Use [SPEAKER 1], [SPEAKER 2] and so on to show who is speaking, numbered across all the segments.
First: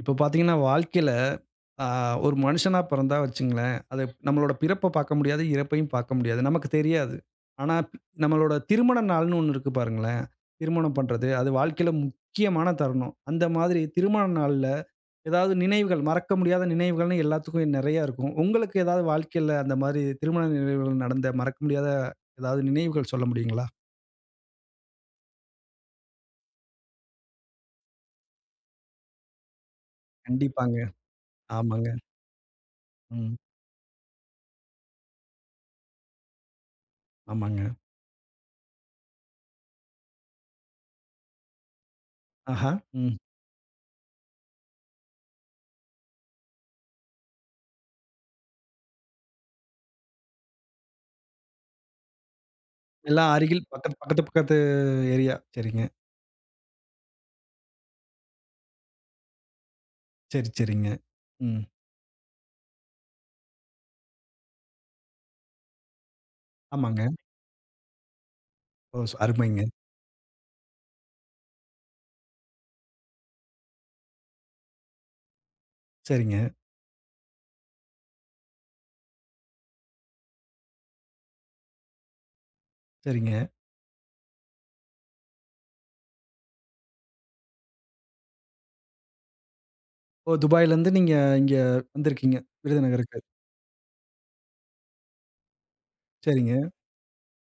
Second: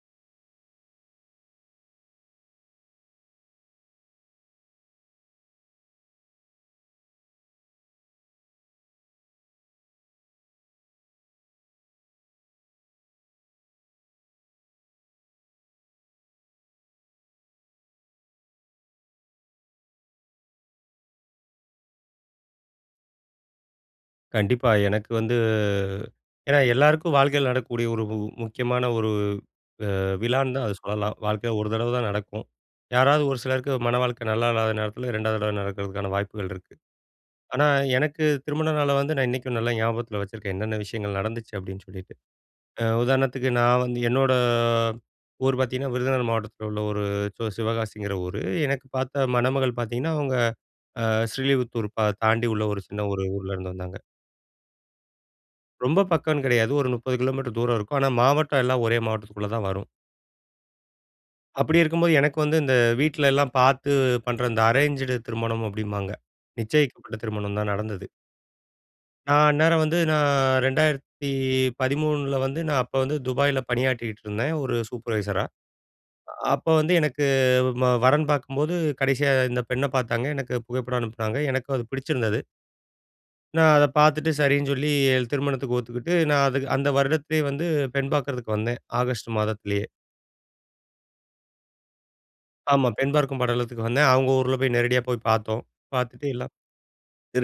[SPEAKER 1] இப்ப பாத்தீங்கனா வாழ்க்கையில, அ, ஒரு மனுஷனா பிறந்தா வச்சுக்கங்களேன். அதுப் நம்மளோட பிறப்ப பார்க்க முடியாது, இறப்பயும் பார்க்க முடியாது, நமக்கு தெரியாது. ஆனா, ப் நம்மளோட திருமண நாள்னு 1 இருக்கு பாருங்களேன்! திருமணம் பண்றது அது வாழ்க்கையில, முக்கியமான தருணம். அந்த மாதிரி திருமண நாள்ல எதாவது நினைவுகள், மறக்க முடியாத நினைவுகள்னு எல்லாத்துக்கும் நெறைய இருக்கும். உங்களுக்கு எதாவது வாழ்க்கையில அந்த மாரி திருமண நினைவுகள் நடந்த மறக்க முடியாத, எதாவது நினைவுகள் சொல்ல முடியுங்களா?
[SPEAKER 2] கண்டிப்பா. எனக்கு வந்து ஏன்னா எல்லாருக்கும் வாழ்க்கையில நடக்கக்கூடிய ஒரு உ முக்கியமான ஒரு அ, விழான்னு தான் அத
[SPEAKER 1] கண்டிப்பாங்க,
[SPEAKER 2] சொல்லலாம். வாழ்க்கையில 1
[SPEAKER 1] ஆமாங்க.
[SPEAKER 2] தடவ தான் நடக்கும். யாராவது
[SPEAKER 1] ம்.
[SPEAKER 2] ஒரு சிலருக்கு மணவாழ்க்கை நல்லா இல்லாத நேரத்துல 2வது தடவ நடக்கிறதுக்கான வாய்ப்புகள் இருக்கு. ஆனா,
[SPEAKER 1] ஆமாங்க.
[SPEAKER 2] எனக்கு திருமண நாள வந்து நான் இன்னைக்கும் நல்லா ஞாபகத்தில வச்சுருக்கேன். என்னென்ன விஷயங்கள் நடந்துச்சு அப்பிடின்னு சொல்லிட்டு.
[SPEAKER 1] ஆஹா!
[SPEAKER 2] அ,
[SPEAKER 1] ம்.
[SPEAKER 2] உதாரணத்துக்கு நான் வந்து, என்னோட ஊர் பாத்தீங்கன்னா விருதுநகர் மாவட்டத்தில உள்ள ஒரு சி சிவகாசிங்கிற ஊரு. எனக்கு பார்த்த மணமகள் பாத்தீங்கன்னா, அவுங்க அ, ஸ்ரீலிபுத்தூர் ப தாண்டி உள்ள ஒரு சின்ன ஒரு
[SPEAKER 1] எல்லாம்
[SPEAKER 2] ஊர்ல
[SPEAKER 1] அருகில்
[SPEAKER 2] இருந்து
[SPEAKER 1] பக்கத்
[SPEAKER 2] வந்தாங்க.
[SPEAKER 1] பக்கத்து, பக்கத்து ஏரியா சரிங்க.
[SPEAKER 2] ரொம்ப பக்கம்னு கிடையாது. ஒரு 30 கிலோமீட்டர் தூரம் இருக்கும். ஆனா, மாவட்டம் எல்லாம் ஒரே மாவட்டத்துக்குள்ள தான் வரும்.
[SPEAKER 1] சரி, சரிங்க. ம்.
[SPEAKER 2] அப்படி இருக்கும்போது எனக்கு வந்து, இந்த வீட்ல எல்லாம் பாத்து பண்ற இந்த அரேன்ஜட் திருமணம் அப்டின்பாங்க,
[SPEAKER 1] ஆமாங்க.
[SPEAKER 2] நிச்சயிக்கப்பட்ட திருமணம் தான் நடந்தது.
[SPEAKER 1] ஓ! ஸ்
[SPEAKER 2] நான்
[SPEAKER 1] அருமைங்க.
[SPEAKER 2] அந்நேரம் வந்து, நான் 2013 வந்து, நான் அப்ப வந்து, துபாயில பணியாற்றிட்டு இருந்தேன் ஒரு சூப்பர்வைசரா.
[SPEAKER 1] சரிங்க.
[SPEAKER 2] அப்ப வந்து எனக்கு, ம வரன் பாக்கும்போது, கடைசியா இந்த பெண்ண பாத்தாங்க.எனக்கு புகைப்படம் அனுப்புனாங்க. எனக்கும் அது பிடிச்சிருந்தது.
[SPEAKER 1] சரிங்க.
[SPEAKER 2] நான் அத பாத்துட்டு, சரின்னு சொல்லி, எ திருமணத்துக்கு ஒத்துக்கிட்டு, நான் அது அந்த வருடத்திலே வந்து, பெண் பாக்குறதுக்கு வந்தேன். ஆகஸ்ட் மாதத்திலயே.
[SPEAKER 1] ஓ! துபாய்‌லருந்து நீங்க இங்க வந்திருக்கீங்க,
[SPEAKER 2] ஆமா. பெண்
[SPEAKER 1] விருதுநகருக்கு.
[SPEAKER 2] பார்க்கும் படலத்துக்கு வந்தேன். அவங்க ஊர்ல போய் நேரடியா போய் பாத்தோம். பாத்துட்டு எல்லாம்
[SPEAKER 1] சரிங்க.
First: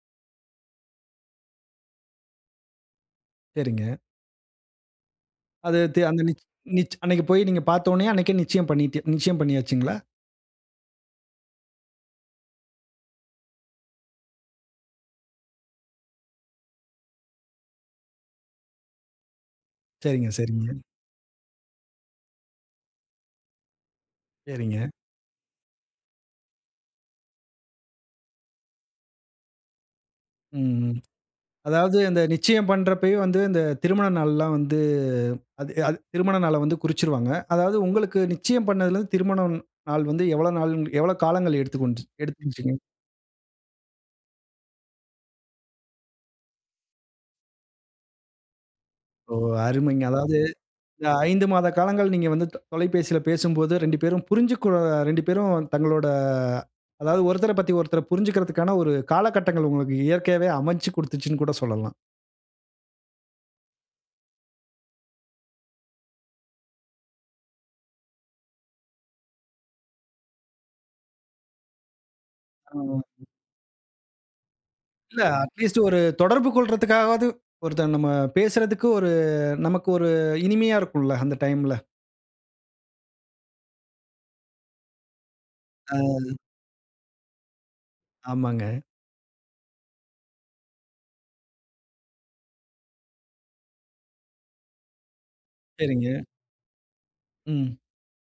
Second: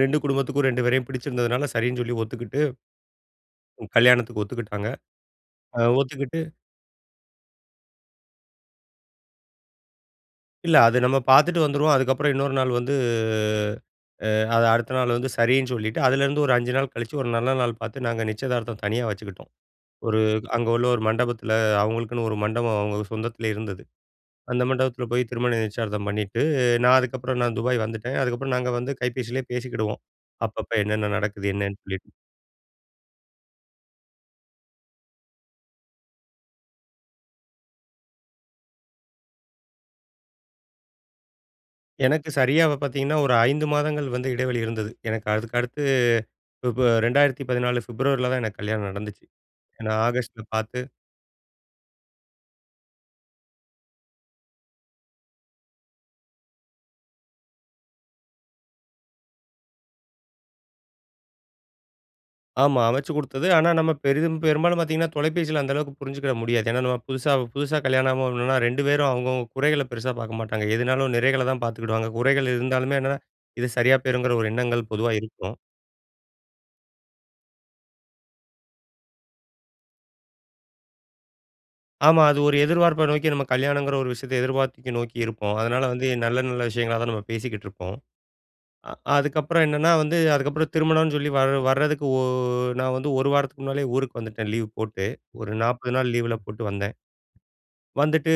[SPEAKER 2] 2 குடும்பத்துக்கும், 2 பேரையும் பிடிச்சிருந்ததனால சரின்னு சொல்லி ஒத்துக்கிட்டு ம்,
[SPEAKER 1] சரிங்க.
[SPEAKER 2] கல்யாணத்துக்கு ஒத்துக்கிட்டாங்க. அ
[SPEAKER 1] அது தி அங்க
[SPEAKER 2] ஒத்துக்கிட்டு
[SPEAKER 1] நிச் நிச் அன்னைக்கு போய் நீங்க பாத்த உடனே அன்னைக்கே நிச்சயம் பண்ணிட்டு நிச்சயம் பண்ணியாச்சுங்களா?
[SPEAKER 2] இல்ல. அது நம்ம பாத்துட்டு வந்துருவோம், அதுக்கப்பறம் இன்னொரு நாள் வந்து அ அத அடுத்த நாள் வந்து, சரின்னு சொல்லிட்டு அதிலருந்து, ஒரு 5 நாள் கழிச்சு ஒரு நல்ல நாள் பார்த்து, நாங்க நிச்சயதார்த்தம் தனியா வச்சுக்கிட்டோம். ஒரு
[SPEAKER 1] சரிங்க,
[SPEAKER 2] அங்க
[SPEAKER 1] சரிங்க.
[SPEAKER 2] உள்ள ஒரு மண்டபத்துல. அவங்களுக்குன்னு ஒரு மண்டபம் அவங்க சொந்தத்லயே இருந்தது. அந்த
[SPEAKER 1] சரிங்க.
[SPEAKER 2] மண்டபத்துல போயி, திருமண நிச்சயதார்த்தம் பண்ணிட்டு, நான் அதுக்கப்றம் நான் துபாய் வந்துட்டேன். அதுக்கப்றம் நாங்க வந்து கைபேசிலே பேசிக்கிடுவோம். அப்பப்ப
[SPEAKER 1] ம் ம்.
[SPEAKER 2] என்னன்ன நடக்குது? என்னன்னு
[SPEAKER 1] அதாவது
[SPEAKER 2] சொல்லிட்டு.
[SPEAKER 1] அந்த நிச்சயம் பண்றப்பவே வந்து இந்த திருமண நாள்ல்லாம் வந்து, அது அது திருமண நாள வந்து குறிச்சுறுவாங்க. அதாவது உங்களுக்கு நிச்சயம் பண்ணதுலருந்து திருமணம் நாள் வந்து, எவ்வளவு நாள் எவ்வளவு காலங்கள்? எடுத்து கொண்டுச்
[SPEAKER 2] எனக்கு சரியா
[SPEAKER 1] எடுத்துச்சுங்க?
[SPEAKER 2] வ பாத்தீங்கன்னா ஒரு 5 மாதங்கள் வந்து இடைவெளி இருந்தது. எனக்கு அதுக்கடுத்து, ஃபிப் 2014 ஃபிப்ரவரில தான் எனக்கு கல்யாணம் நடந்துச்சு.
[SPEAKER 1] ஓ!
[SPEAKER 2] ஏன்னா
[SPEAKER 1] அருமைங்க. அதாவது
[SPEAKER 2] ஆகஸ்ட்ல பாத்து
[SPEAKER 1] இந்த 5 மாத காலங்கள் நீங்க வந்து த தொலைபேசில பேசும்போது 2 பேரும் புரிஞ்சுக்கொ 2 பேரும் தங்களோட, அதாவது ஒருத்தர பத்தி ஒருத்தர் புரிஞ்சுக்குறதுக்கான, ஒரு காலகட்டங்கள் உங்களுக்கு இயற்கையாவே அமைச்சு கொடுத்துச்சுனு கூட சொல்லலாம்.
[SPEAKER 2] ஆமா, வச்சு குடுத்தது. ஆனா, நம்ம பெரிதும் பெரும்பாலும் பார்த்தீங்கன்னா, தொலைபேசியில அந்தளவுக்கு புரிஞ்சுக்கிட முடியாது. ஏன்னா, நம்ம புதுசா புதுசா கல்யாணம் [unintelligible] 2 பேரும் அவங்கவங்க குறைகள பெருசா பார்க்க மாட்டாங்க. எதுனாலும் நிறைகள தான் பார்த்துக்கிடுவாங்க. குறைகள் இருந்தாலுமே என்னன்னா,
[SPEAKER 1] ஆமாங்க.
[SPEAKER 2] இது சரியா போயிருங்கிற ஒரு எண்ணங்கள் பொதுவா
[SPEAKER 1] இல்ல,
[SPEAKER 2] இருக்கும்.
[SPEAKER 1] அட்லீஸ்ட் ஒரு தொடர்பு கொள்றதுக்காகவாது ஒருத்தங்க, நம்ம பேசுறதுக்கு ஒரு நமக்கு ஒரு இனிமையா இருக்கும்ல, அந்த டைம்‌ல.
[SPEAKER 2] ஆமா. அது ஒரு எதிர்ப்பார்ப்ப நோக்கி, நாம கல்யாணங்கிற ஒரு விஷயத்த எதிர்பார்த்து நோக்கி இருப்போம். அதனால வந்து
[SPEAKER 1] ஆ.
[SPEAKER 2] நல்ல நல்ல விஷயங்களா தான் நம்ம பேசிக்கிட்டு இருப்போம்.
[SPEAKER 1] ஆமாங்க.
[SPEAKER 2] அ அதுக்கப்புறம் என்னன்னா, வந்து அதுக்கப்புறம் திருமணம்னு சொல்லி வர வரதுக்கு, ஒ நான் வந்து 1 வாரத்துக்கு முன்னாலேயே ஊருக்கு வந்துட்டேன் லீவ் போட்டு. ஒரு 40 நாள்
[SPEAKER 1] சரிங்க.
[SPEAKER 2] லீவுல போட்டு வந்தேன்.
[SPEAKER 1] ம்.
[SPEAKER 2] வந்துட்டு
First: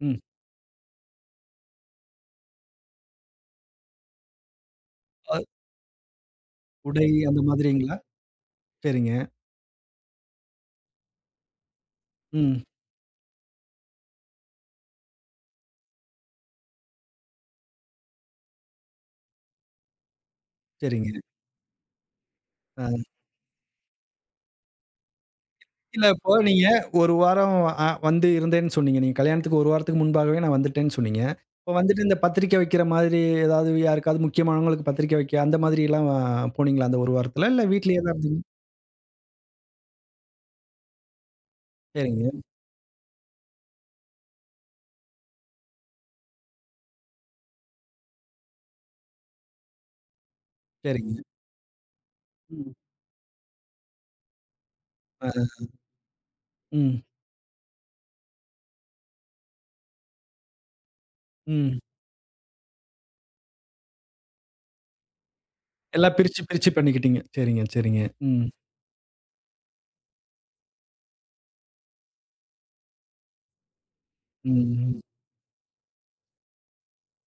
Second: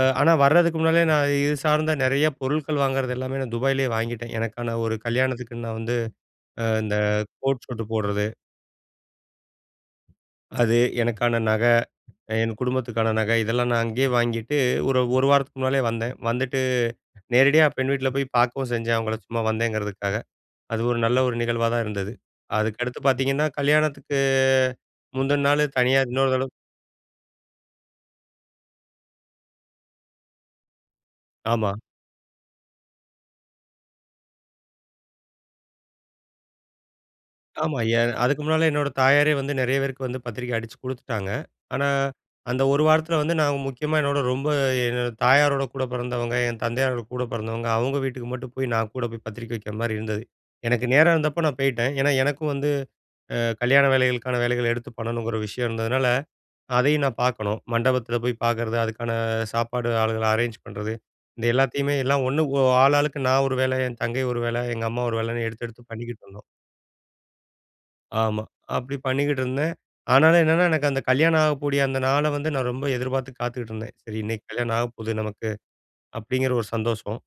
[SPEAKER 1] ம்.
[SPEAKER 2] ஆனா வரதுக்கு முன்னாலேயே நான் இது சார்ந்த நெறையா பொருள்கள் வாங்கறதெல்லாமே நான் துபாயிலேயே வாங்கிட்டேன். எனக்கான ஒரு
[SPEAKER 1] ஆ
[SPEAKER 2] கல்யாணத்துக்கு நான் வந்து இந்த
[SPEAKER 1] உடை,
[SPEAKER 2] அ
[SPEAKER 1] அந்த
[SPEAKER 2] கோட் ஷூட்
[SPEAKER 1] மாதிரீங்களா?
[SPEAKER 2] போடுறது
[SPEAKER 1] சரிங்க.
[SPEAKER 2] அது எனக்கான நகை, என்
[SPEAKER 1] ம்.
[SPEAKER 2] குடும்பத்துக்கான நகை. இதெல்லாம் நான் அங்கேயே வாங்கிட்டு ஒரு 1 வாரத்துக்கு முன்னாலேயே வந்தேன். வந்துட்டு நேரடியா பெண் வீட்ல போயி பார்க்கவும் செஞ்சேன் அவங்கள. சும்மா வந்தேங்கிறதுக்காக. அது ஒரு
[SPEAKER 1] சரிங்க.
[SPEAKER 2] நல்ல ஒரு நிகழ்வா தான் இருந்தது.
[SPEAKER 1] அ.
[SPEAKER 2] அதுக்கடுத்து பார்த்தீங்கன்னா, கல்யாணத்துக்கு முந்தன நாள் தனியா
[SPEAKER 1] இல்ல.
[SPEAKER 2] இன்னொரு
[SPEAKER 1] இப்போ
[SPEAKER 2] தடவ
[SPEAKER 1] நீங்க 1 வாரம் அ வந்து இருந்தேன்னு சொன்னீங்க. நீங்க கல்யாணத்திற்கு 1 வாரத்துக்கு முன்பாகவே நான் வந்துட்டேன்னு சொன்னீங்க. இப்போ
[SPEAKER 2] ஆமா.
[SPEAKER 1] வந்துட்டு இந்த பத்திரிக்கை வைக்கிற மாதிரி, ஏதாவது யாருக்காவது முக்கியமானவங்களுக்கு பத்திரிக்கை வைக்க அந்த மாதிரில்லாம் அ போனீங்களா? அந்த 1 வாரத்தில. இல்ல
[SPEAKER 2] ஆமா. எ
[SPEAKER 1] வீட்லேயே தான்
[SPEAKER 2] அதுக்கு
[SPEAKER 1] இருந்தீங்களா?
[SPEAKER 2] முன்னால என்னோட தாயாரே வந்து நெறைய பேருக்கு வந்து பத்திரிக்கை அடிச்சு குடுத்துட்டாங்க. ஆனா
[SPEAKER 1] சரிங்க.
[SPEAKER 2] அந்த 1 வாரத்தில வந்து நாங்க முக்கியமா என்னோட ரொம்ப என்னோட தாயாரோட கூட பிறந்தவங்க, என் தந்தையாரோட கூட பிறந்தவங்க, அவங்க வீட்டுக்கு மட்டும் போய் நான் கூட போய் பத்திரிக்கை வைக்கிற மாரி இருந்தது. எனக்கு நேரம்
[SPEAKER 1] சரிங்க.
[SPEAKER 2] இருந்தப்ப நான் போய்ட்டேன். ஏன்னா, எனக்கும் வந்து
[SPEAKER 1] ம்.
[SPEAKER 2] அ கல்யாண வேலைகளுக்கான வேலைகள எடுத்து
[SPEAKER 1] ஆ
[SPEAKER 2] பண்ணணுங்கிற விஷயம் இருந்ததுனால,
[SPEAKER 1] ம்.
[SPEAKER 2] அதையும் நான் பார்க்கணும். மண்டபத்தில போய் பார்க்கறது, அதுக்கான சாப்பாடு ஆளுகள அரேஞ்ச் பண்ணுறது இந்த
[SPEAKER 1] ம்.
[SPEAKER 2] எல்லாத்தையுமே எல்லாம் 1 ஒ ஆளாளுக்கு நான் ஒரு வேல, என் தங்கை ஒரு வேல, எங்க அம்மா ஒரு வேலன்னு எடுத்து எடுத்து
[SPEAKER 1] எல்லா
[SPEAKER 2] பண்ணிக்கிட்டு
[SPEAKER 1] பிரிச்சு,
[SPEAKER 2] இருந்தோம்.
[SPEAKER 1] பிரிச்சு பண்ணிக்கிட்டீங்க. சரிங்க, சரிங்க,
[SPEAKER 2] ஆமா.
[SPEAKER 1] ம்.
[SPEAKER 2] அப்படி பண்ணிக்கிட்டே இருந்தேன். ஆனாலும் என்னன்னா, எனக்கு அந்த கல்யாணமாகக் கூடிய அந்த நாள வந்து நான் ரொம்ப எதிர்பார்த்து காத்துக்கிட்டு இருந்தேன். "சரி, இன்னைக்கு கல்யாணம்
[SPEAKER 1] ம்.
[SPEAKER 2] ஆகப்போகுது நமக்கு!" அப்படிங்கிற ஒரு சந்தோஷம்.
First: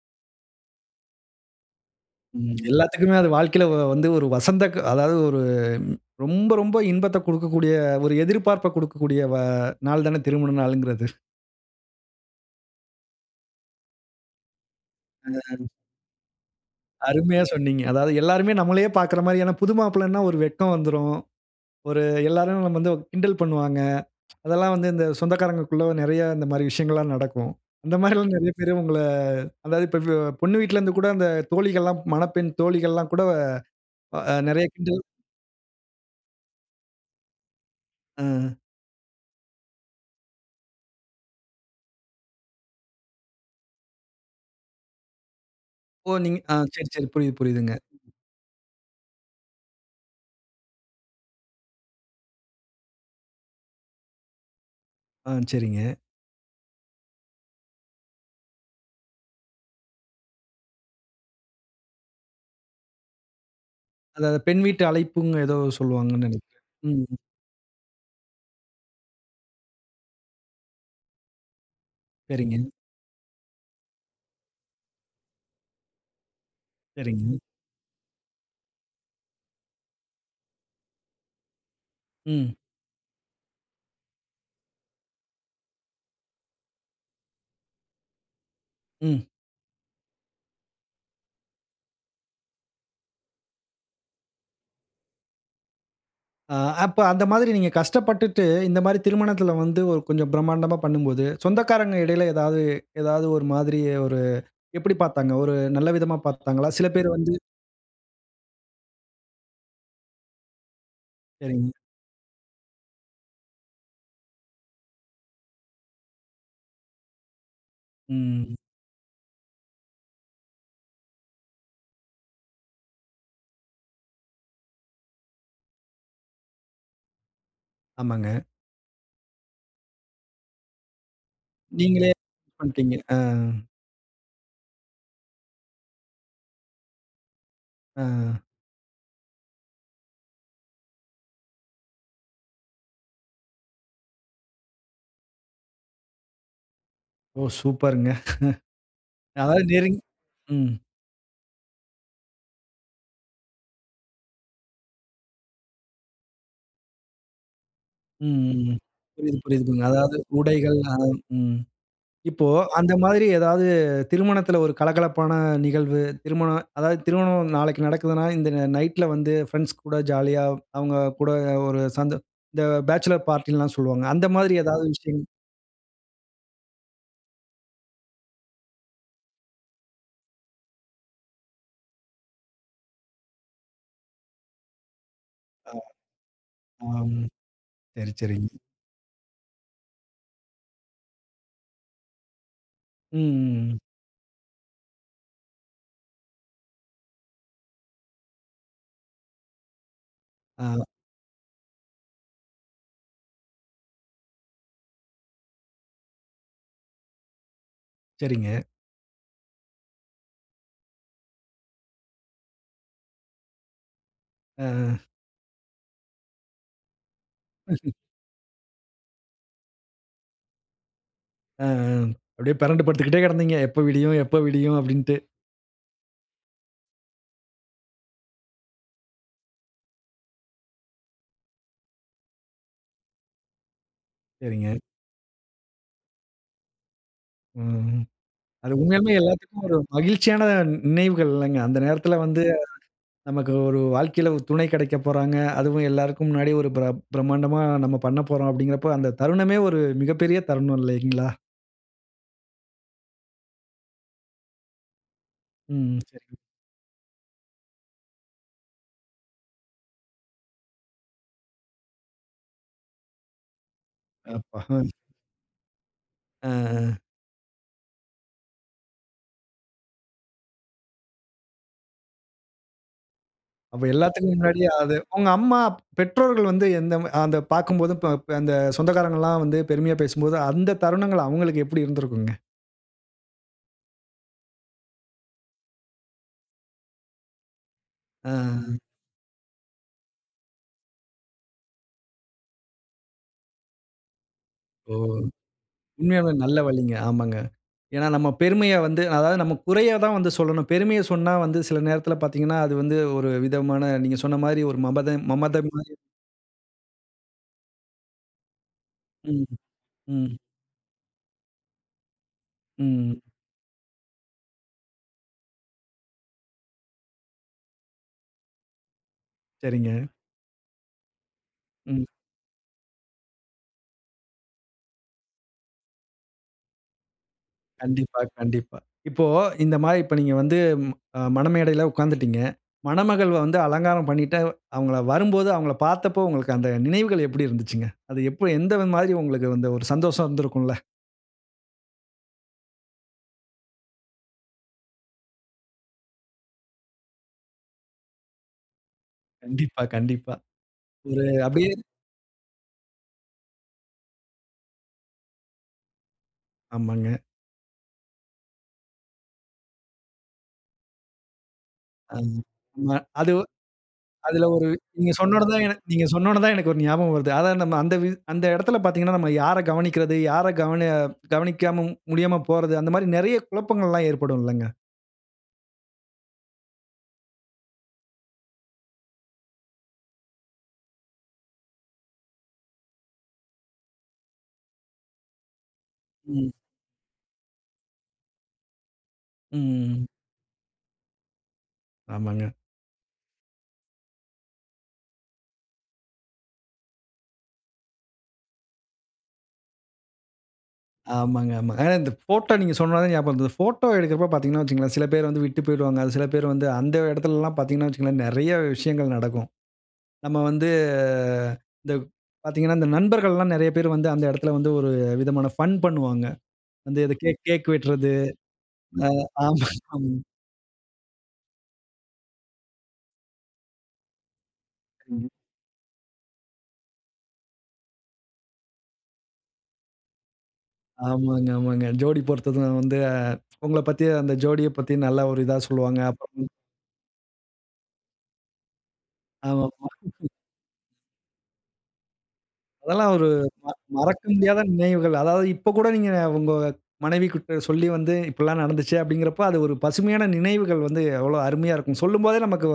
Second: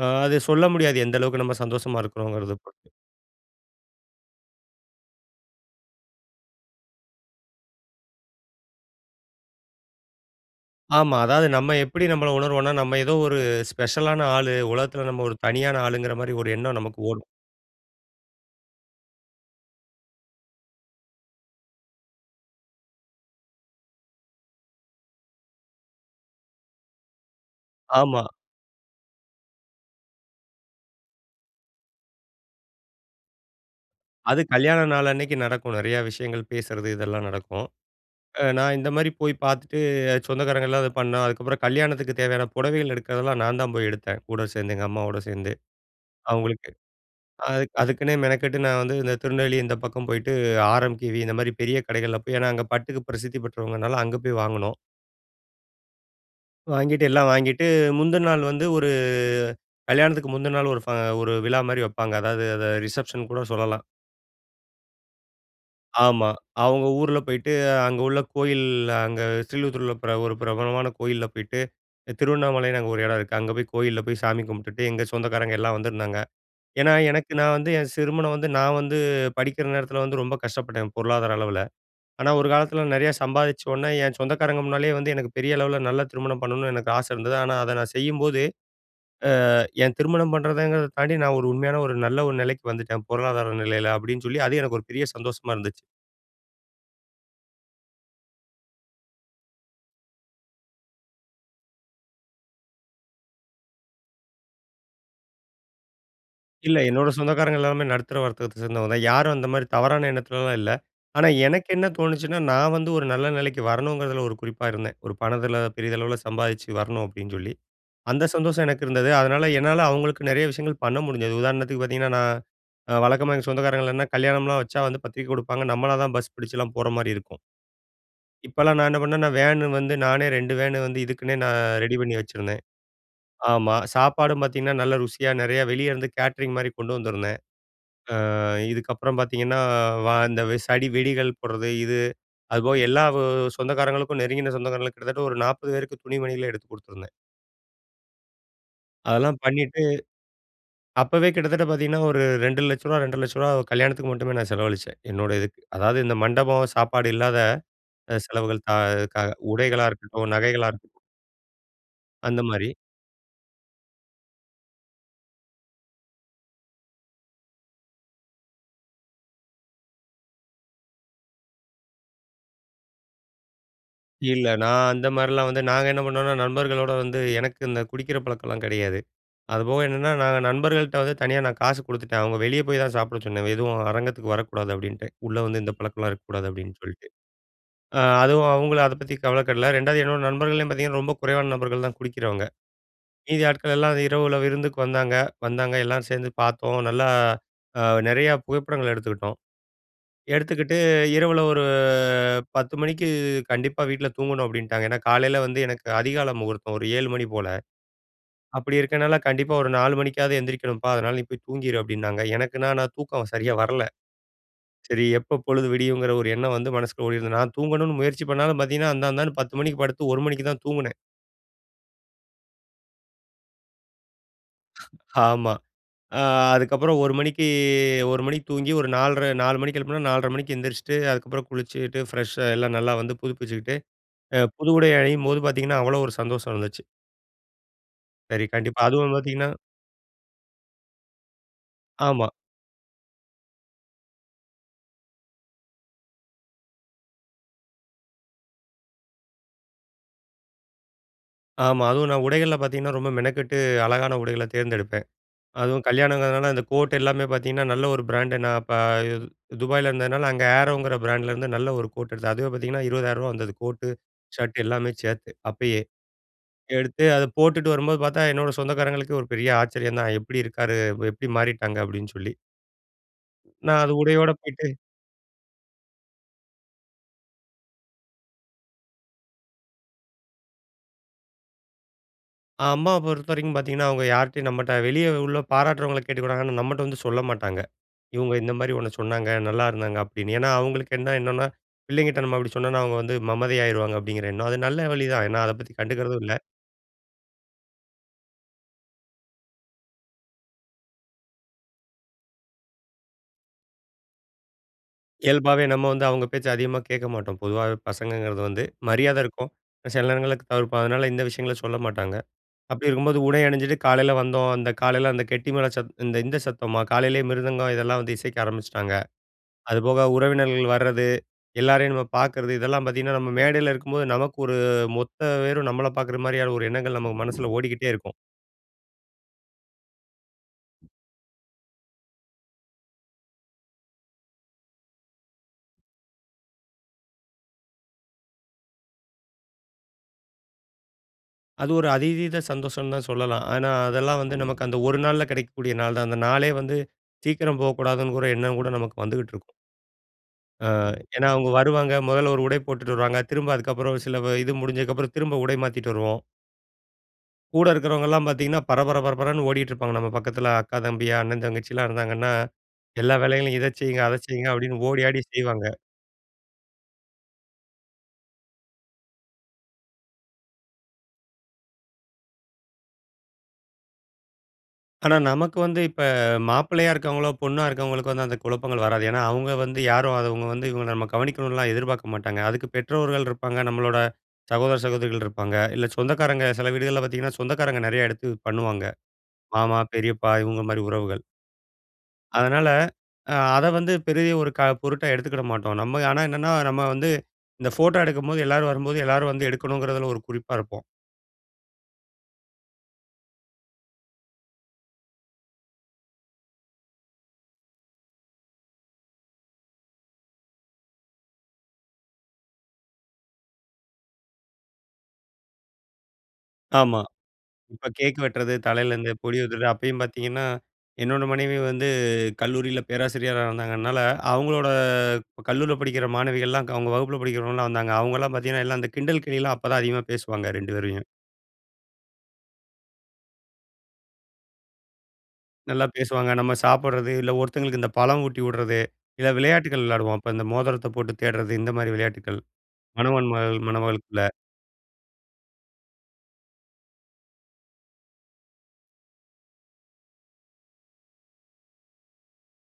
[SPEAKER 2] அ அது சொல்ல முடியாது எந்த அளவுக்கு நம்ம சந்தோஷமா இருக்கிறோங்கறத
[SPEAKER 1] ம்.
[SPEAKER 2] பொறுத்து.
[SPEAKER 1] எல்லாத்துக்குமே அது வாழ்க்கையில வ வந்து ஒரு வசந்த க அதாவது ஒரு ரொம்ப, ரொம்ப இன்பத்த கொடுக்கக்கூடிய, ஒரு எதிர்பார்ப்ப குடுக்கக்கூடிய அ நாள் தானே திருமண நாள்ங்கிறது.
[SPEAKER 2] ஆமா. அதாவது நம்ம எப்படி நம்மள உணர்வோம்ன்னா, நம்ம ஏதோ ஒரு ஸ்பெஷலான ஆளு! உலகத்தில நம்ம ஒரு
[SPEAKER 1] அ.
[SPEAKER 2] தனியான ஆளுங்கிற மாரி ஒரு எண்ணம், நமக்கு ஓடும்.
[SPEAKER 1] அருமையா சொன்னீங்க. அதாவது எல்லாருமே நம்மளையே பார்க்கிற மாரியான, புது மாப்பிள்ளைன்னா ஒரு வெட்கம் வந்துரும். ஒரு எல்லாரும் வந்து கிண்டல் பண்ணுவாங்க. அதெல்லாம் வந்து இந்த சொந்தக்காரங்ககுள்ள நெறைய இந்த மாரி விஷயங்கள்லாம் நடக்கும். இந்த
[SPEAKER 2] ஆமா.
[SPEAKER 1] மாதிரிலாம் நெறைய பேரு உங்கள, அதாவது இப்ப பொண்ணு வீட்டிலேருந்துகூட அந்த தோழிகள்லாம் மணப்பெண் தோழிகள்லாம் கூட அ
[SPEAKER 2] அது
[SPEAKER 1] நெறைய
[SPEAKER 2] கல்யாண
[SPEAKER 1] கிண்டல்
[SPEAKER 2] நாள் அன்னைக்கு நடக்கும். நெறையா விஷயங்கள பேசுறது, இதெல்லாம் நடக்கும். அ
[SPEAKER 1] ம்.
[SPEAKER 2] நான் இந்த மாதிரி போய் பார்த்துட்டு சொந்தக்காரங்கள்லாம், அத பண்ணோம். அதுக்கப்புறம் கல்யாணத்துக்கு தேவையான புடவைகள் எடுக்கிறதெல்லாம், நான் தான் போய் எடுத்தேன். கூட சேர்ந்து, எங்க அம்மாவோட சேர்ந்து.
[SPEAKER 1] ஓ! நீங்க அ
[SPEAKER 2] அவங்களுக்கு.
[SPEAKER 1] சரி, சரி. புரியுது,
[SPEAKER 2] அ
[SPEAKER 1] புரியுதுங்க.
[SPEAKER 2] அதுக்குன்னே மெனக்கெட்டு, நான் வந்து இந்த திருநெல்வேலி இந்த பக்கம் போயிட்டு ஆர்எம்கேவி இந்த மாரி பெரிய கடைகள்ல போய் ஏன்னா அங்க பட்டுக்கு பிரசித்தி பெற்றவங்கனால அங்க போய் வாங்குனோம்.
[SPEAKER 1] ஆ, சரிங்க.
[SPEAKER 2] வாங்கிட்டு எல்லாம் வாங்கிட்டு முந்தின நாள் வந்து ஒரு கல்யாணத்துக்கு முந்தின நாள் ஒரு ஃப ஒரு விழாமாரி வப்பாங்க. அதாவது, அத ரிசப்ஷன்னு கூட சொல்லலாம்.
[SPEAKER 1] அதா பெண் வீட்டு அழைப்புன்னு ஏதோ சொல்வாங்கன்னு
[SPEAKER 2] ஆமா.
[SPEAKER 1] நெனைக்கிறேன்.
[SPEAKER 2] அவுங்க ஊர்ல
[SPEAKER 1] ம்.
[SPEAKER 2] போயிட்டு அங்க உள்ள கோயில் அங்க ஸ்ரீலிபுத்தூரில பிர ஒரு பிரபலமான கோயில்ல போயிட்டு
[SPEAKER 1] சரிங்க.
[SPEAKER 2] திருவண்ணாமலைன்னு அங்க ஒரு இடம் இருக்கு. அங்க போய் கோயில்ல போய் சாமி கும்பிட்டுட்டு எங்க சொந்தக்காரங்க எல்லாம் வந்திருந்தாங்க. ஏன்னா, எனக்கு
[SPEAKER 1] சரிங்க.
[SPEAKER 2] நான் வந்து என் திருமணம் வந்து நான் வந்து படிக்கிற நேரத்தில வந்து ரொம்ப கஷ்டப்பட்டேன், பொருளாதார அளவுல. ஆனா, ஒரு
[SPEAKER 1] ம்.
[SPEAKER 2] காலத்தில நெறையா சம்பாதிச்ச உடனே என் சொந்தக்காரங்க முன்னாலேயே வந்து எனக்கு பெரிய அளவுல நல்ல திருமணம் பண்ணணுனு எனக்கு ஆசை இருந்தது. ஆனா, அத நான் செய்யும்போது,
[SPEAKER 1] ம்.
[SPEAKER 2] ஆ, என் திருமணம் பண்றதுங்றத தாண்டி நான் ஒரு உண்மையான ஒரு நல்ல ஒரு நிலைக்கு வந்துட்டேன். பொருளாதார நிலையில அப்பிடின்னு சொல்லி, அது எனக்கு ஒரு பெரிய சந்தோஷமா இருந்துச்சு.
[SPEAKER 1] ஆ, அப்ப அந்த மாதிரி நீங்க கஷ்டப்பட்டுட்டு, இந்த மாரி திருமணத்தில வந்து ஒரு கொஞ்சம் பிரமாண்டமா பண்ணும்போது, சொந்தக்காரங்க இடையில ஏதாவது ஏதாவது ஒரு மாதிரி ஒரு எப்பிடி பார்த்தாங்க? ஒரு நல்ல விதமா பார்த்தாங்களா?
[SPEAKER 2] இல்ல.
[SPEAKER 1] சில பேர்
[SPEAKER 2] என்னோட
[SPEAKER 1] வந்து
[SPEAKER 2] சொந்தக்காரங்க எல்லாருமே நடுத்தர வர்க்கத்த சேர்ந்தவங்க தான். யாரும் அந்தமாரி தவறான எண்ணத்துலலாம் இல்ல. ஆனா, எனக்கு
[SPEAKER 1] சரிங்க.
[SPEAKER 2] என்ன தோணுச்சுன்னா, நான் வந்து ஒரு நல்ல நிலைக்கு வரணுங்கிறதுல ஒரு குறிப்பா இருந்தேன். ஒரு பணத்துல பெரிதளவுல சம்பாதிச்சு வரணும் அப்பிடின்னு சொல்லி. அந்த
[SPEAKER 1] ம்.
[SPEAKER 2] சந்தோஷம் எனக்கு இருந்தது. அதனால, என்னால அவுங்களுக்கு நெறைய விஷயங்கள் பண்ண முடிஞ்சது. உதாரணத்துக்கு பார்த்தீங்கன்னா, நான் அ வழக்கமா எங்க சொந்தக்காரர்களெல்லாம் என்ன கல்யாணம்லாம் வச்சா வந்து பத்திரிக்க குடுப்பாங்க, நம்மள தான் பஸ் பிடிச்சுலாம் போறமாரி இருக்கும்.
[SPEAKER 1] ஆமாங்க.
[SPEAKER 2] இப்பலாம் நான் என்ன பண்ணேன், நான் வேனு வந்து நானே 2 வேனு வந்து இதுக்குன்னே நான் ரெடி
[SPEAKER 1] நீங்களே
[SPEAKER 2] பண்ணி வச்சிருந்தேன்.
[SPEAKER 1] பண்ணிட்டீங்க. ஆ.
[SPEAKER 2] ஆமா, சாப்பாடும் பார்த்தீங்கன்னா, நல்ல ருசியா நெறைய வெளிய இருந்து கேட்டரிங் மாரி கொண்டு வந்திருந்தேன். அ,
[SPEAKER 1] ஆ.
[SPEAKER 2] இதுக்கப்புறம் பார்த்தீங்கன்னா வா இந்த சடி வெடிகள் போடுறது இது. அதுபோக எல்லா ஊ சொந்தக்காரங்களுக்கும் நெருங்கின சொந்தக்காரங்களுக் கிட்டத்தட்ட ஒரு 40 பேருக்கு துணி மணிகள் எடுத்து கொடுத்துருந்தேன்.
[SPEAKER 1] ஓ! சூப்பருங்க.
[SPEAKER 2] அதெல்லாம்
[SPEAKER 1] அதாவது
[SPEAKER 2] பண்ணிட்டு
[SPEAKER 1] நெருங் ம்.
[SPEAKER 2] அப்பவே கிட்டத்தட்ட பார்த்தீங்கன்னா, ஒரு ரூ. 2,00,000, ரூ. 2,50,000 கல்யாணத்துக்கு மட்டுமே நான் செலவழிச்சேன். என்னோட இதுக்கு. அதாவது இந்த மண்டபம் சாப்பாடு இல்லாத அ செலவுகள் த
[SPEAKER 1] ம்
[SPEAKER 2] க
[SPEAKER 1] புரியுது, புரியுது.
[SPEAKER 2] உடைகளா
[SPEAKER 1] அதாவது
[SPEAKER 2] இருக்கட்டும், நகைகளா
[SPEAKER 1] உடைகள்
[SPEAKER 2] இருக்
[SPEAKER 1] அ, ம். இப்போ
[SPEAKER 2] அந்தமாரி.
[SPEAKER 1] அந்தமாரி ஏதாவது திருமணத்துல ஒரு கலகலப்பான நிகழ்வு. திருமண அதாவது திருமணம் நாளைக்கு நடக்குதுனா, இந்த ந நைட்‌ல வந்து ஃபிரெண்ட்ஸ் கூட ஜாலியா அவுங்க கூட ஒரு சந்தோ இந்த பேச்சிலர் பார்ட்டில்லாம் சொல்வாங்க. அந்த
[SPEAKER 2] இல்ல.
[SPEAKER 1] மாதிரி ஏதாவது
[SPEAKER 2] நான்
[SPEAKER 1] விஷயங்
[SPEAKER 2] அந்தமாரிலாம் வந்து நாங்க என்ன பண்ணுவோன்னா, நண்பர்களோடு வந்து எனக்கு இந்த குடிக்கிற பழக்கம்லாம் கிடையாது. அதுபோக என்னன்னா, நாங்க நண்பர்கள்ட்ட வந்து தனியா நான் காசு குடுத்துட்டேன். அவுங்க வெளிய போய் தான் சாப்பிட சொன்னேன். எதுவும் அரங்கத்துக்கு வரக்கூடாது அப்பிடின்டேன். உள்ள வந்து
[SPEAKER 1] அ,
[SPEAKER 2] இந்த பழக்கம்லாம் இருக்கக்கூடாது அப்பிடின்னு சொல்லிட்டு.
[SPEAKER 1] ஆம்.
[SPEAKER 2] அ,
[SPEAKER 1] சரி, சரிங்
[SPEAKER 2] அதுவும் அவுங்களும் அத பத்தி கவலைப்படவில்லை 2வது என்னோட நண்பர்கள்லயும் பார்த்தீங்கன்னா, ரொம்ப குறைவான நபர்கள் தான் குடிக்கிறவங்க.
[SPEAKER 1] ம்,
[SPEAKER 2] மீதி
[SPEAKER 1] ம்,
[SPEAKER 2] ஆட்கள்
[SPEAKER 1] ம்.
[SPEAKER 2] எல்லாம் இரவுல விருந்துக்கு வந்தாங்க, வந்தாங்க எல்லோரும் சேர்ந்து பார்த்தோம். நல்லா அ, நெறையா புகைப்படங்கள் எடுத்துக்கிட்டோம். எடுத்துக்கிட்டு
[SPEAKER 1] ஆ.
[SPEAKER 2] இரவுல ஒரு 10:00 மணிக்கு கண்டிப்பா வீட்ல தூங்கணும் அப்பிடின்ட்டாங்க. ஏன்னா, காலையில வந்து எனக்கு அதிகால முகூர்த்தம் ஒரு 7:00 மணி போல.
[SPEAKER 1] சரிங்க.
[SPEAKER 2] அப்பிடி இருக்கனால, கண்டிப்பாக ஒரு 4:00 மணிக்காவது எந்திரிக்கணும்பா. அதனால, "நீ போய் தூங்கிறு." அப்பிடின்னாங்க. எனக்குனா நான் தூக்கம் சரியா வரல.
[SPEAKER 1] ஆ, ஆ.
[SPEAKER 2] சரி எப்ப பொழுது விடியுங்கிற ஒரு எண்ணம் வந்து மனசுக்குள்ள ஓடியிருந்த நான் தூங்கணுனு முயற்சி பண்ணாலும் பார்த்தீங்கன்னா அந்தா, அந்தான்னு 10:00 மணிக்கு படுத்து 1:00 மணிக்கு தான் தூங்குனேன்.
[SPEAKER 1] அ, அ அப்பிடியே பிரண்டு படுத்துக்கிட்டே கிடந்தீங்க. "எப்ப விடியும், எப்ப விடியும்?" அப்பிடீன்டு.
[SPEAKER 2] ஆமா. அ, அதுக்கப்புறம் 1:00 மணிக்கு 1:00 மணிக்கு தூங்கி, ஒரு 4:30 4:00 மணிக்கு எழுப்புனா, 4:30 மணிக்கு எந்திரிச்சுட்டு. அதுக்கப்புறம் குளிச்சிட்டு ஃப்ரெஷ்ஷா எல்லாம் நல்லா வந்து புதுப்பிச்சுக்கிட்டு அ, புது
[SPEAKER 1] சரிங்க.
[SPEAKER 2] உடை அணியும் போது பாத்தீங்கன்னா, அவ்ளோ ஒரு சந்தோஷம் இருந்துச்சு.
[SPEAKER 1] ம்ஹ்ம்.
[SPEAKER 2] சரி
[SPEAKER 1] அது
[SPEAKER 2] கண்டிப்பா,
[SPEAKER 1] உண்மையாலுமே
[SPEAKER 2] அதுவும் பாத்தீங்கன்னா.
[SPEAKER 1] எல்லாதுக்கும் ஒரு மகிழ்ச்சியான நி நினைவுகள் இல்லேங்க. அந்த நேரத்துல
[SPEAKER 2] ஆமா.
[SPEAKER 1] வந்து, நமக்கு ஒரு வாழ்க்கையில ஒரு துணை கிடைக்க போறாங்க. அதுவும் எல்லாருக்கும் முன்னாடி ஒரு பிரப் பிரமாண்டம்மா நம்ம பண்ணப்போறோம், அப்பிடீங்கிறப்ப. அந்த தருணமே ஒரு மிகப்பெரிய தருணம் இல்லேங்களா!
[SPEAKER 2] ஆமா, அதுவும் நான் உடைகள்ல பாத்தீங்கன்னா, ரொம்ப மெனக்கெட்டு, அழகான உடைகள்ல தேர்ந்தெடுப்பேன். அதுவும்
[SPEAKER 1] ம், ம். சரிங்க.
[SPEAKER 2] கல்யாணம்ங்குறதுனால அந்த கோட் எல்லாமே பாத்தீங்கன்னா, நல்ல ஒரு பிராண்ட் நான் பா துபாயில இருந்ததுனால, அங்க Arrow ங்கிற பிராண்டலயிருந்து நல்ல ஒரு கோட் எடுத்தேன். அதுவே பாத்தீங்கன்னா ரூ. 20,000 வந்தது கோட்டு, ஷர்ட்
[SPEAKER 1] அப்பா,
[SPEAKER 2] எல்லாமே
[SPEAKER 1] அஹ.
[SPEAKER 2] சேத்து அப்பயே.
[SPEAKER 1] ஆ, ஆ
[SPEAKER 2] எடுத்து அத போட்டுட்டு வரும்போது பாத்தா, என்னோட சொந்தக்காரங்களுக்கே ஒரு பெரிய ஆச்சரியம் தான். எப்பிடி இருக்காரு! எப்பிடி மாறிட்டாங்க அப்பிடீன்னு சொல்லி. நான்
[SPEAKER 1] அப்ப
[SPEAKER 2] அது உடையோட
[SPEAKER 1] எல்லாத்துக்கும்
[SPEAKER 2] போயிட்டு
[SPEAKER 1] முன்னாடியே அது உங்க அம்மா அப் பெற்றோர்கள் வந்து எந்த அத பாக்கும்போது இப் அந்த சொந்தக்காரங்கலாம் வந்து பெருமையா பேசும்போது அந்த தருணங்கள் அவுங்களுக்கு எப்பிடி இருந்திருக்குங்க?
[SPEAKER 2] அ, அம்மாவ பொறுத்தவரைக்கும் பாத்தீங்கன்னா, அவுங்க யார்ட்டயும் நம்மட்ட வெளியே உள்ள பாராட்டுறவங்கள கேட்டுக்கிடுவாங்க ஆனா, நம்மட்ட வந்து சொல்ல மாட்டாங்க.
[SPEAKER 1] ஆ,
[SPEAKER 2] இவுங்க
[SPEAKER 1] ஆ.
[SPEAKER 2] இந்தமாரி ஒன்ன சொன்னாங்க, நல்லா இருந்தாங்க அப்பிடீன்னு. ஏன்னா அவுங்களுக்கு என்ன என்னன்னா, பிள்ளைங்கிட்ட நம்ம அப்பிடி சொன்னோன்னா, அவுங்க வந்து மமதை ஆயிருவாங்க அப்பிடீங்கிற எண்ணம். அது நல்ல
[SPEAKER 1] ஓ!
[SPEAKER 2] வழி தான், ஏன்னா அத பத்தி கண்டுகிறதும்
[SPEAKER 1] உண்மையாவே
[SPEAKER 2] இல்ல.
[SPEAKER 1] நல்ல வழிங்க. ஆமாங்க. ஏன்னா நம்ம பெருமைய வந்து அதாவது நம்ம குறையதான் வந்து சொல்லணும். பெருமைய சொன்னா வந்து சில நேரத்துல பாத்தீங்கன்னா, அது வந்து ஒரு விதமான நீங்க சொன்னமாரி ஒரு மமதை மமதை
[SPEAKER 2] இயல்பாவே நம்ம
[SPEAKER 1] மாரி.
[SPEAKER 2] வந்து அங்க பேச்ச அதிகமா கேட்க மாட்டோம், பொதுவாவே பசங்கங்கிறது வந்து. மரியாத
[SPEAKER 1] ம்,
[SPEAKER 2] இருக்கும், சில நேரங்கள்ல
[SPEAKER 1] ம்.
[SPEAKER 2] தவிர்ப்போம். அதனால, இந்த விஷயங்கள சொல்ல மாட்டாங்க. அப்பிடி இருக்கும்போது
[SPEAKER 1] ம்.
[SPEAKER 2] உடை அணிஞ்சுட்டு காலையில் வந்தோம். அந்த காலையில அந்த கெட்டி மேல சத் இந்த, இந்த சத்தமா, காலையிலேயே மிருதங்கம் இதெல்லாம் வந்து இசைக்க ஆரம்பிச்சுட்டாங்க.
[SPEAKER 1] சரிங்க.
[SPEAKER 2] அதுபோக உறவினர்கள் வர்றது. எல்லாரையும்
[SPEAKER 1] ம்.
[SPEAKER 2] நம்ம பார்க்கிறது இதெல்லாம் பாத்தீங்கன்னா, நம்ம மேடையில இருக்கும்போது நமக்கு ஒரு மொத்த பேரும் நம்மள பாக்குற மாரியான ஒரு எண்ணங்கள் நம்ம மனசுல ஓடிக்கிட்டே இருக்கும்.
[SPEAKER 1] கண்டிப்பா, கண்டிப்பா. இப்போ இந்தமாரி இப்ப நீங்க வந்து ம மணமேடையில உட்காந்துடீங்க. மணமகள் வந்து அலங்காரம் பண்ணிட்டு அவுங்கள வரும்போது அவுங்களப் பார்த்தப்போ, உங்களுக்கு அந்த நினைவுகள் எப்பிடி இருந்துச்சுங்க? அது எப்போ எந்த மாதிரி உங்களுக்கு வந்து ஒரு சந்தோஷம் இருந்திருக்கும்ல.
[SPEAKER 2] அது ஒரு அதீத சந்தோஷம்னு தான் சொல்லலாம். ஏன்னா, அதெல்லாம் வந்து நமக்கு அந்த ஒரு நாள்ல கிடைக்கக்கூடிய நாள் தான். அந்த நாளே வந்து சீக்கிரம் போகக்கூடாதுன்னு கூட எண்ணமும் கூட நமக்கு வந்துகிட்டு இருக்கும்.
[SPEAKER 1] கண்டிப்பா, கண்டிப்பா.
[SPEAKER 2] அ
[SPEAKER 1] ஒரு
[SPEAKER 2] ஏன்னா அவங்க
[SPEAKER 1] அப்படியே
[SPEAKER 2] வருவாங்க. முதல்ல ஒரு உடை போட்டுட்டு வருவாங்க. திரும்ப அதுக்கப்புறம் சில வ இது முடிஞ்சதுக்கப்புறம் திரும்ப உடை மாத்திட்டு வருவோம்.
[SPEAKER 1] ஆமாங்க.
[SPEAKER 2] கூட இருக்கிறவங்கலாம் பார்த்திங்கன்னா பரபர பரபரன்னு ஓடிட்டு இருப்பாங்க நம்ம பக்கத்தில. அக்கா, தம்பி, அண்ணன், தங்கச்சிலாம் இருந்தாங்கன்னா,
[SPEAKER 1] ம். ஆமா.
[SPEAKER 2] எல்லா
[SPEAKER 1] அது
[SPEAKER 2] வேலைகளையும் இத செய்யுங்க, அத
[SPEAKER 1] அதில
[SPEAKER 2] செய்யுங்க
[SPEAKER 1] ஒரு
[SPEAKER 2] அப்படின்னு ஓடி
[SPEAKER 1] நீங்க
[SPEAKER 2] ஆடி
[SPEAKER 1] சொன்ன உடனே
[SPEAKER 2] செய்வாங்க.
[SPEAKER 1] நீங்க சொன்ன உடனே தான் எனக்கு ஒரு ஞாபகம் வருது. அதாவது நம்ப அந்த வ் அந்த இடத்தில பாத்தீங்கன்னா, நம்ம யார கவனிக்கிறது யார கவன கவனிக்காம முடியாம போறது, அந்த மாரி நிறைய குழப்பங்கள்லாம் ஏற்படும் இல்லைங்க.
[SPEAKER 2] ஆனா நமக்கு வந்து இப்ப மாப்பிள்ளையா இருக்கிறவங்களோ, பொண்ணா இருக்கவங்களுக்கு வந்து அந்த குழப்பங்கள் வராது. ஏன்னா, அவங்க வந்து யாரும் அத அவங்க வந்து இவங்க நம்ப கவனிக்கணும்லாம் எதிர்பார்க்க மாட்டாங்க, அதுக்கு பெற்றோர்கள் இருப்பாங்க. நம்பளோட சகோதர, சகோதரிகள் இருப்பாங்க. இல்ல சொந்தக்காரங்க
[SPEAKER 1] ம்.
[SPEAKER 2] சில வீடுகள்ல பாத்தீங்கன்னா, சொந்தக்காரங்க நெறைய எடுத்து பண்ணுவாங்க.
[SPEAKER 1] ம்,
[SPEAKER 2] மாமா,
[SPEAKER 1] ம்.
[SPEAKER 2] பெரியப்பா, இவங்க மாதிரி உறவுகள்.
[SPEAKER 1] ஆமாங்க.
[SPEAKER 2] அதுனால அ அத வந்து பெரிய ஒரு க பொருட்டா எடுத்துகிட மாட்டோம். நம்ம ஆனா என்னன்னா, நம்ம வந்து இந்த போட்டோ எடுக்கும்போது எல்லாரும் வரும்போது, எல்லாரும் வந்து எடுக்கணும்ன்றதுல ஒரு குறிப்பா இருப்போம்.
[SPEAKER 1] ஆமாங்க, ஆமாங்க. ஆனா இந்த ஃபோட்டோ நீங்க சொன்னனா தான் ஞாபகம் வருது. இந்த ஃபோட்டோ எடுக்குறப்போ பாத்தீங்கன்னா வச்சுக்கோங்களேன். சில பேர் வந்து விட்டு போயிடுவாங்க அது சில பேர் வந்து அந்த இடத்துலலாம் பாத்தீங்கன்னா வச்சுக்கோங்களேன், நெறைய விஷயங்கள் நடக்கும். நம்ம வந்து இந்த பாத்தீங்கன்னா, இந்த நண்பர்கள்லாம் நெறைய பேரு வந்து, அந்த இடத்துல வந்து ஒரு விதமான ஃபன் பண்ணுவாங்க. வந்து
[SPEAKER 2] ஆமா.
[SPEAKER 1] இது கேக் கேக்
[SPEAKER 2] இப்போ
[SPEAKER 1] வெட்டுறது.
[SPEAKER 2] கேக் வெட்டுறது, தலையில்
[SPEAKER 1] அ
[SPEAKER 2] இந்த பொடி உதுறது,
[SPEAKER 1] ஆமாங்க,
[SPEAKER 2] அப்பயும்
[SPEAKER 1] ஆமா.
[SPEAKER 2] பாத்தீங்கன்னா என்னோட மனைவி வந்து கல்லூரியில பேராசிரியரா இருந்தாங்க. அதனால, அவங்களோட கல்லூரியில படிக்கிற மாணவிகள்லாம், அவங்க வகுப்பில படிக்கிறவங்கள்லாம் வந்தாங்க. அவங்களலாம் பாத்தீங்கன்னா, எல்லாம் அந்த கிண்டல் கேலியெல்லாம் அப்போ தான் அதிகமாக பேசுவாங்க, 2 பேரையும்.
[SPEAKER 1] ஆமாங்க, ஆமாங்க. ஜோடி பொறுத்தத வந்து அ உங்களைப் பத்தி அந்த ஜோடிய பத்தி நல்ல ஒரு இதா
[SPEAKER 2] நல்லா
[SPEAKER 1] சொல்லுவாங்க. அப்ப
[SPEAKER 2] பேசுவாங்க,
[SPEAKER 1] ம்
[SPEAKER 2] நம்ம சாப்பிடுறது, இல்ல ஒருத்தவங்களுக்கு இந்த பழம் ஊட்டி விடுறது, இல்ல
[SPEAKER 1] ஆமா.
[SPEAKER 2] விளையாட்டுகள் விளையாடுவோம். அப்போ இந்த மோதரத்த போட்டு தேடுறது. இந்த மாதிரி விளையாட்டுகள்
[SPEAKER 1] அதெல்லாம் ஒரு
[SPEAKER 2] மணமகன்,
[SPEAKER 1] ம
[SPEAKER 2] மணமகள்குள்ள.
[SPEAKER 1] மறக்க முடியாத நினைவுகள். அதாவது இப்ப கூட நீங்க உங்க மனைவி கிட்ட சொல்லி வந்து, "இப்படியெல்லாம் நடந்ச்சு." அப்படீங்கிறப்போ, அது ஒரு பசுமையான நினைவுகள் வந்து எவ்வளவு அருமையா இருக்கும்! சொல்லும்போதே நமக்கு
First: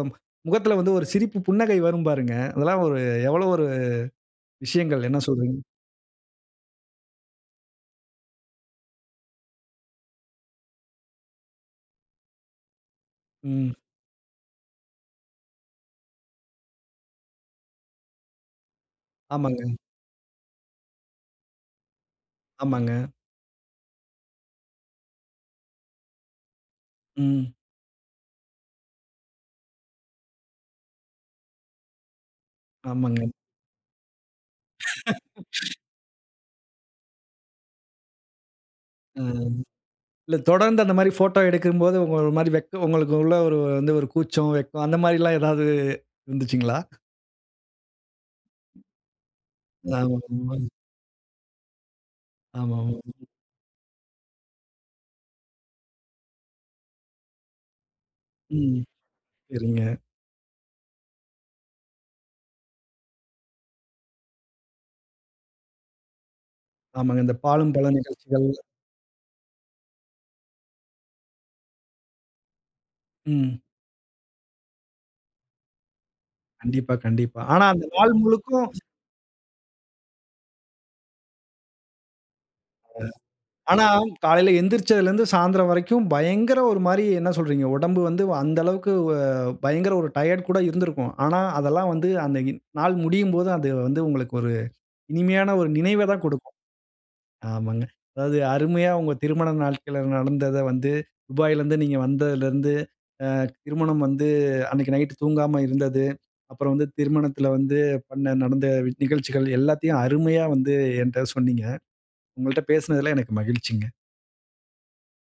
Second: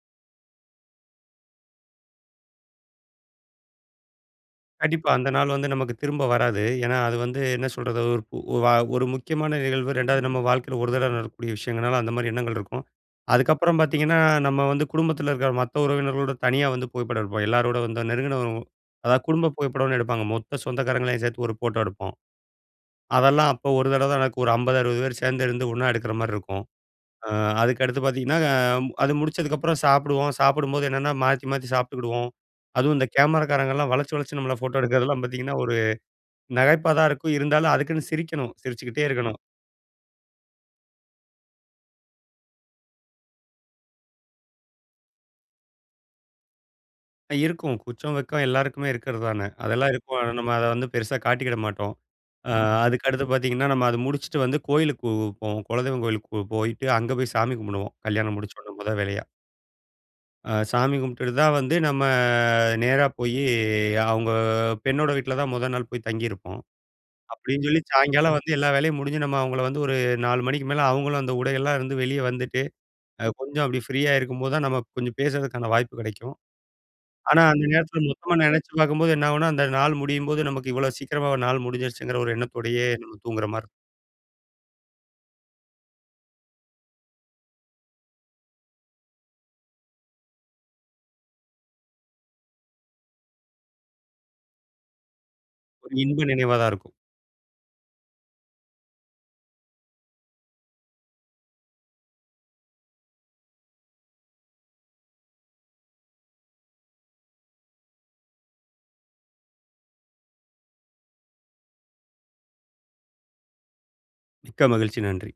[SPEAKER 1] முகத்தில வந்து ஒரு சிரிப்பு புன்னகை வரும் பாருங்க. அதெல்லாம் ஒரு எவ்வளவு ஒரு விஷயங்கள்.
[SPEAKER 2] கண்டிப்பா.
[SPEAKER 1] என்ன
[SPEAKER 2] அந்த நாள்
[SPEAKER 1] சொல்கிறீர்ங்க?
[SPEAKER 2] வந்து நமக்கு திரும்ப வராது. ஏன்னா, அது வந்து என்ன சொல்றது ஒ வ ஒரு முக்கியமான நிகழ்வு. 2வது நம்ப வாழ்க்கையில ஒரு தடவை நடக்கக்கூடிய விஷயங்கள்னால அந்தமாதிரி எண்ணங்கள் இருக்கும்.
[SPEAKER 1] ம்.
[SPEAKER 2] அதுக்கப்புறம் பாத்தீங்கன்னா, நம்ம வந்து குடும்பத்தில இருக்கிற மத்த உறவினர்களோடு தனியா வந்து புகைப்படம் எடுப்போம். எல்லோரோட வந்து நெருங்கின அதாவது குடும்ப
[SPEAKER 1] ஆமாங்க.
[SPEAKER 2] புகைப்படம்னு எடுப்பாங்க. மொத்த சொந்தக்காரங்களையும் சேர்த்து ஒரு ஃபோட்டோ எடுப்போம்.
[SPEAKER 1] ஆமாங்க.
[SPEAKER 2] அதெல்லாம் அப்போ ஒரு தடவ தான் நடக்கும். ஒரு 50, 60 பேர் சேர்ந்து இருந்து ஒண்ணா எடுக்கிற மாரி இருக்கும். அ
[SPEAKER 1] ம்.
[SPEAKER 2] அதுக்கடுத்து பாத்தீங்கன்னா, அ அது முடிச்சதுக்கப்புறம் சாப்பிடுவோம், சாப்பிடும்போது என்னன்னா மாத்தி, மாத்தி சாப்பிட்டுக்கிடுவோம். அதுவும் இந்த
[SPEAKER 1] ஆமாங்க.
[SPEAKER 2] கேமராக்காரங்கள்லாம் வளச்சி வளச்சி நம்பள ஃபோட்டோ எடுக்கிறதெல்லாம் பாத்தீங்கன்னா, ஒரு நகைப்பா தான் இருக்கும். இருந்தாலும் அதுக்குன்னு சிரிக்கணும். சிரிச்சுக்கிட்டே இருக்கணும்.
[SPEAKER 1] ம். இல்ல தொடர்ந்து அந்த மாரி போட்டோ எடுக்கும்போது உங்க ஒரு மாதிரி வெக்கம் உங்களுக்குள்ள ஒரு வந்து ஒரு கூச்சம், வெட்கம் அந்த மாரிலாம் ஏதாவது இருந்துச்சுங்கலா?
[SPEAKER 2] ஆ இருக்கும். கூச்சம், வெக்கம் எல்லோருக்குமே இருக்கறதானே? அதெல்லாம் இருக்கும். ஆனா நம்ம அத
[SPEAKER 1] [unintelligible]
[SPEAKER 2] வந்து பெருசா காட்டிக்கிட மாட்டோம். அ
[SPEAKER 1] ஆமாமா.
[SPEAKER 2] அதுக்கு அடுத்து
[SPEAKER 1] [unintelligible]
[SPEAKER 2] பாத்தீங்கன்னா, நம்ம அத முடிச்சுட்டு வந்து கோயிலுக்கு போவு போவோம். குலதெய்வம் கோயிலுக்கு போ போயிட்டு அங்க போய் சாமி கும்புடுவோம், கல்யாணம் முடிச்சோட்ன
[SPEAKER 1] ம்,
[SPEAKER 2] முத வேலையா.
[SPEAKER 1] சரிங்க.
[SPEAKER 2] அ சாமி கும்ப்ட்டுடுதான் வந்து நம்ம நேரா போயி அவுங்க பெண்ணோட வீட்ல தான் மொத நாள் போய் தங்கியிருப்போம்,
[SPEAKER 1] ஆமாங்க. இந்த
[SPEAKER 2] அப்டின்னு
[SPEAKER 1] பாலும்,
[SPEAKER 2] சொல்லி,
[SPEAKER 1] பழ
[SPEAKER 2] சாயங்காலம்
[SPEAKER 1] நிகழ்ச்சிகள்
[SPEAKER 2] வந்து எல்லா வேலையும் முடிஞ்சு நம்ம அவுங்கள வந்து ஒரு 4 மணிக்கு மேல அவுங்களும் அந்த உடைகள்லலாம் இருந்து வெளிய வந்துட்டு, அ
[SPEAKER 1] ம்.
[SPEAKER 2] கொஞ்சம் அப்டி ஃப்ரீயா இருக்கும்போதுதான் நம்ம ப் கொஞ்சம் பேசறதுக்கான வாய்ப்பு கெடைக்கும்.
[SPEAKER 1] கண்டிப்பா, கண்டிப்பா.
[SPEAKER 2] ஆனா
[SPEAKER 1] ஆனா
[SPEAKER 2] அந்த
[SPEAKER 1] அந்த
[SPEAKER 2] நேரத்தில
[SPEAKER 1] நாள்
[SPEAKER 2] மொத்தமா
[SPEAKER 1] முழுக்கும்
[SPEAKER 2] நெனைச்சு பாக்கும்போது என்ன ஆவுன்னா, அந்த நாள் முடியும்போது நமக்கு இவ்வளோ சீக்கிரமா ஒரு நாள் முடிஞ்சிருச்சுங்கிற ஒரு எண்ணத்தோடயே
[SPEAKER 1] அ
[SPEAKER 2] நம்ம தூங்குற மார்ரு
[SPEAKER 1] ஆனா காலையில எந்திருச்சதிலிருந்து சாயந்திரம் வரைக்கும் பயங்கர, ஒரு மாரி என்ன சொல்றீங்க? உடம்பு வந்து அந்த அளவுக்கு வ பயங்கர ஒரு டயர்ட் கூட இருந்திருக்கும். ஆனா அதெல்லாம் வந்து அந்த இன் நாள் முடியும்போது அந்த வந்து உங்களுக்கு ஒரு இனிமையான ஒரு
[SPEAKER 2] ஒரு
[SPEAKER 1] நினைவதான்
[SPEAKER 2] இன்ப
[SPEAKER 1] குடுக்கும்.
[SPEAKER 2] நினைவாதான் இருக்கும்.
[SPEAKER 1] ஆமாங்க. அதாவது அருமையா உங்க திருமண நாள்கள்ல நடந்தத வந்து, துபாயிலிருந்து நீங்க வந்ததிலிருந்து, அ திருமணம் வந்து அன்னைக்கு நைட்‌டு தூங்காம இருந்தது. அப்புறம் வந்து திருமணத்தில வந்து பண்ண நடந்த நிகழ்ச்சிகள் எல்லாத்தையும் அருமையா வந்து என்ட்ட சொன்னீங்க. உங்கள்ட்ட பேசினதில எனக்கு மகிழ்ச்சிங்க.
[SPEAKER 2] மிக்க மகிழ்ச்சி, நன்றி!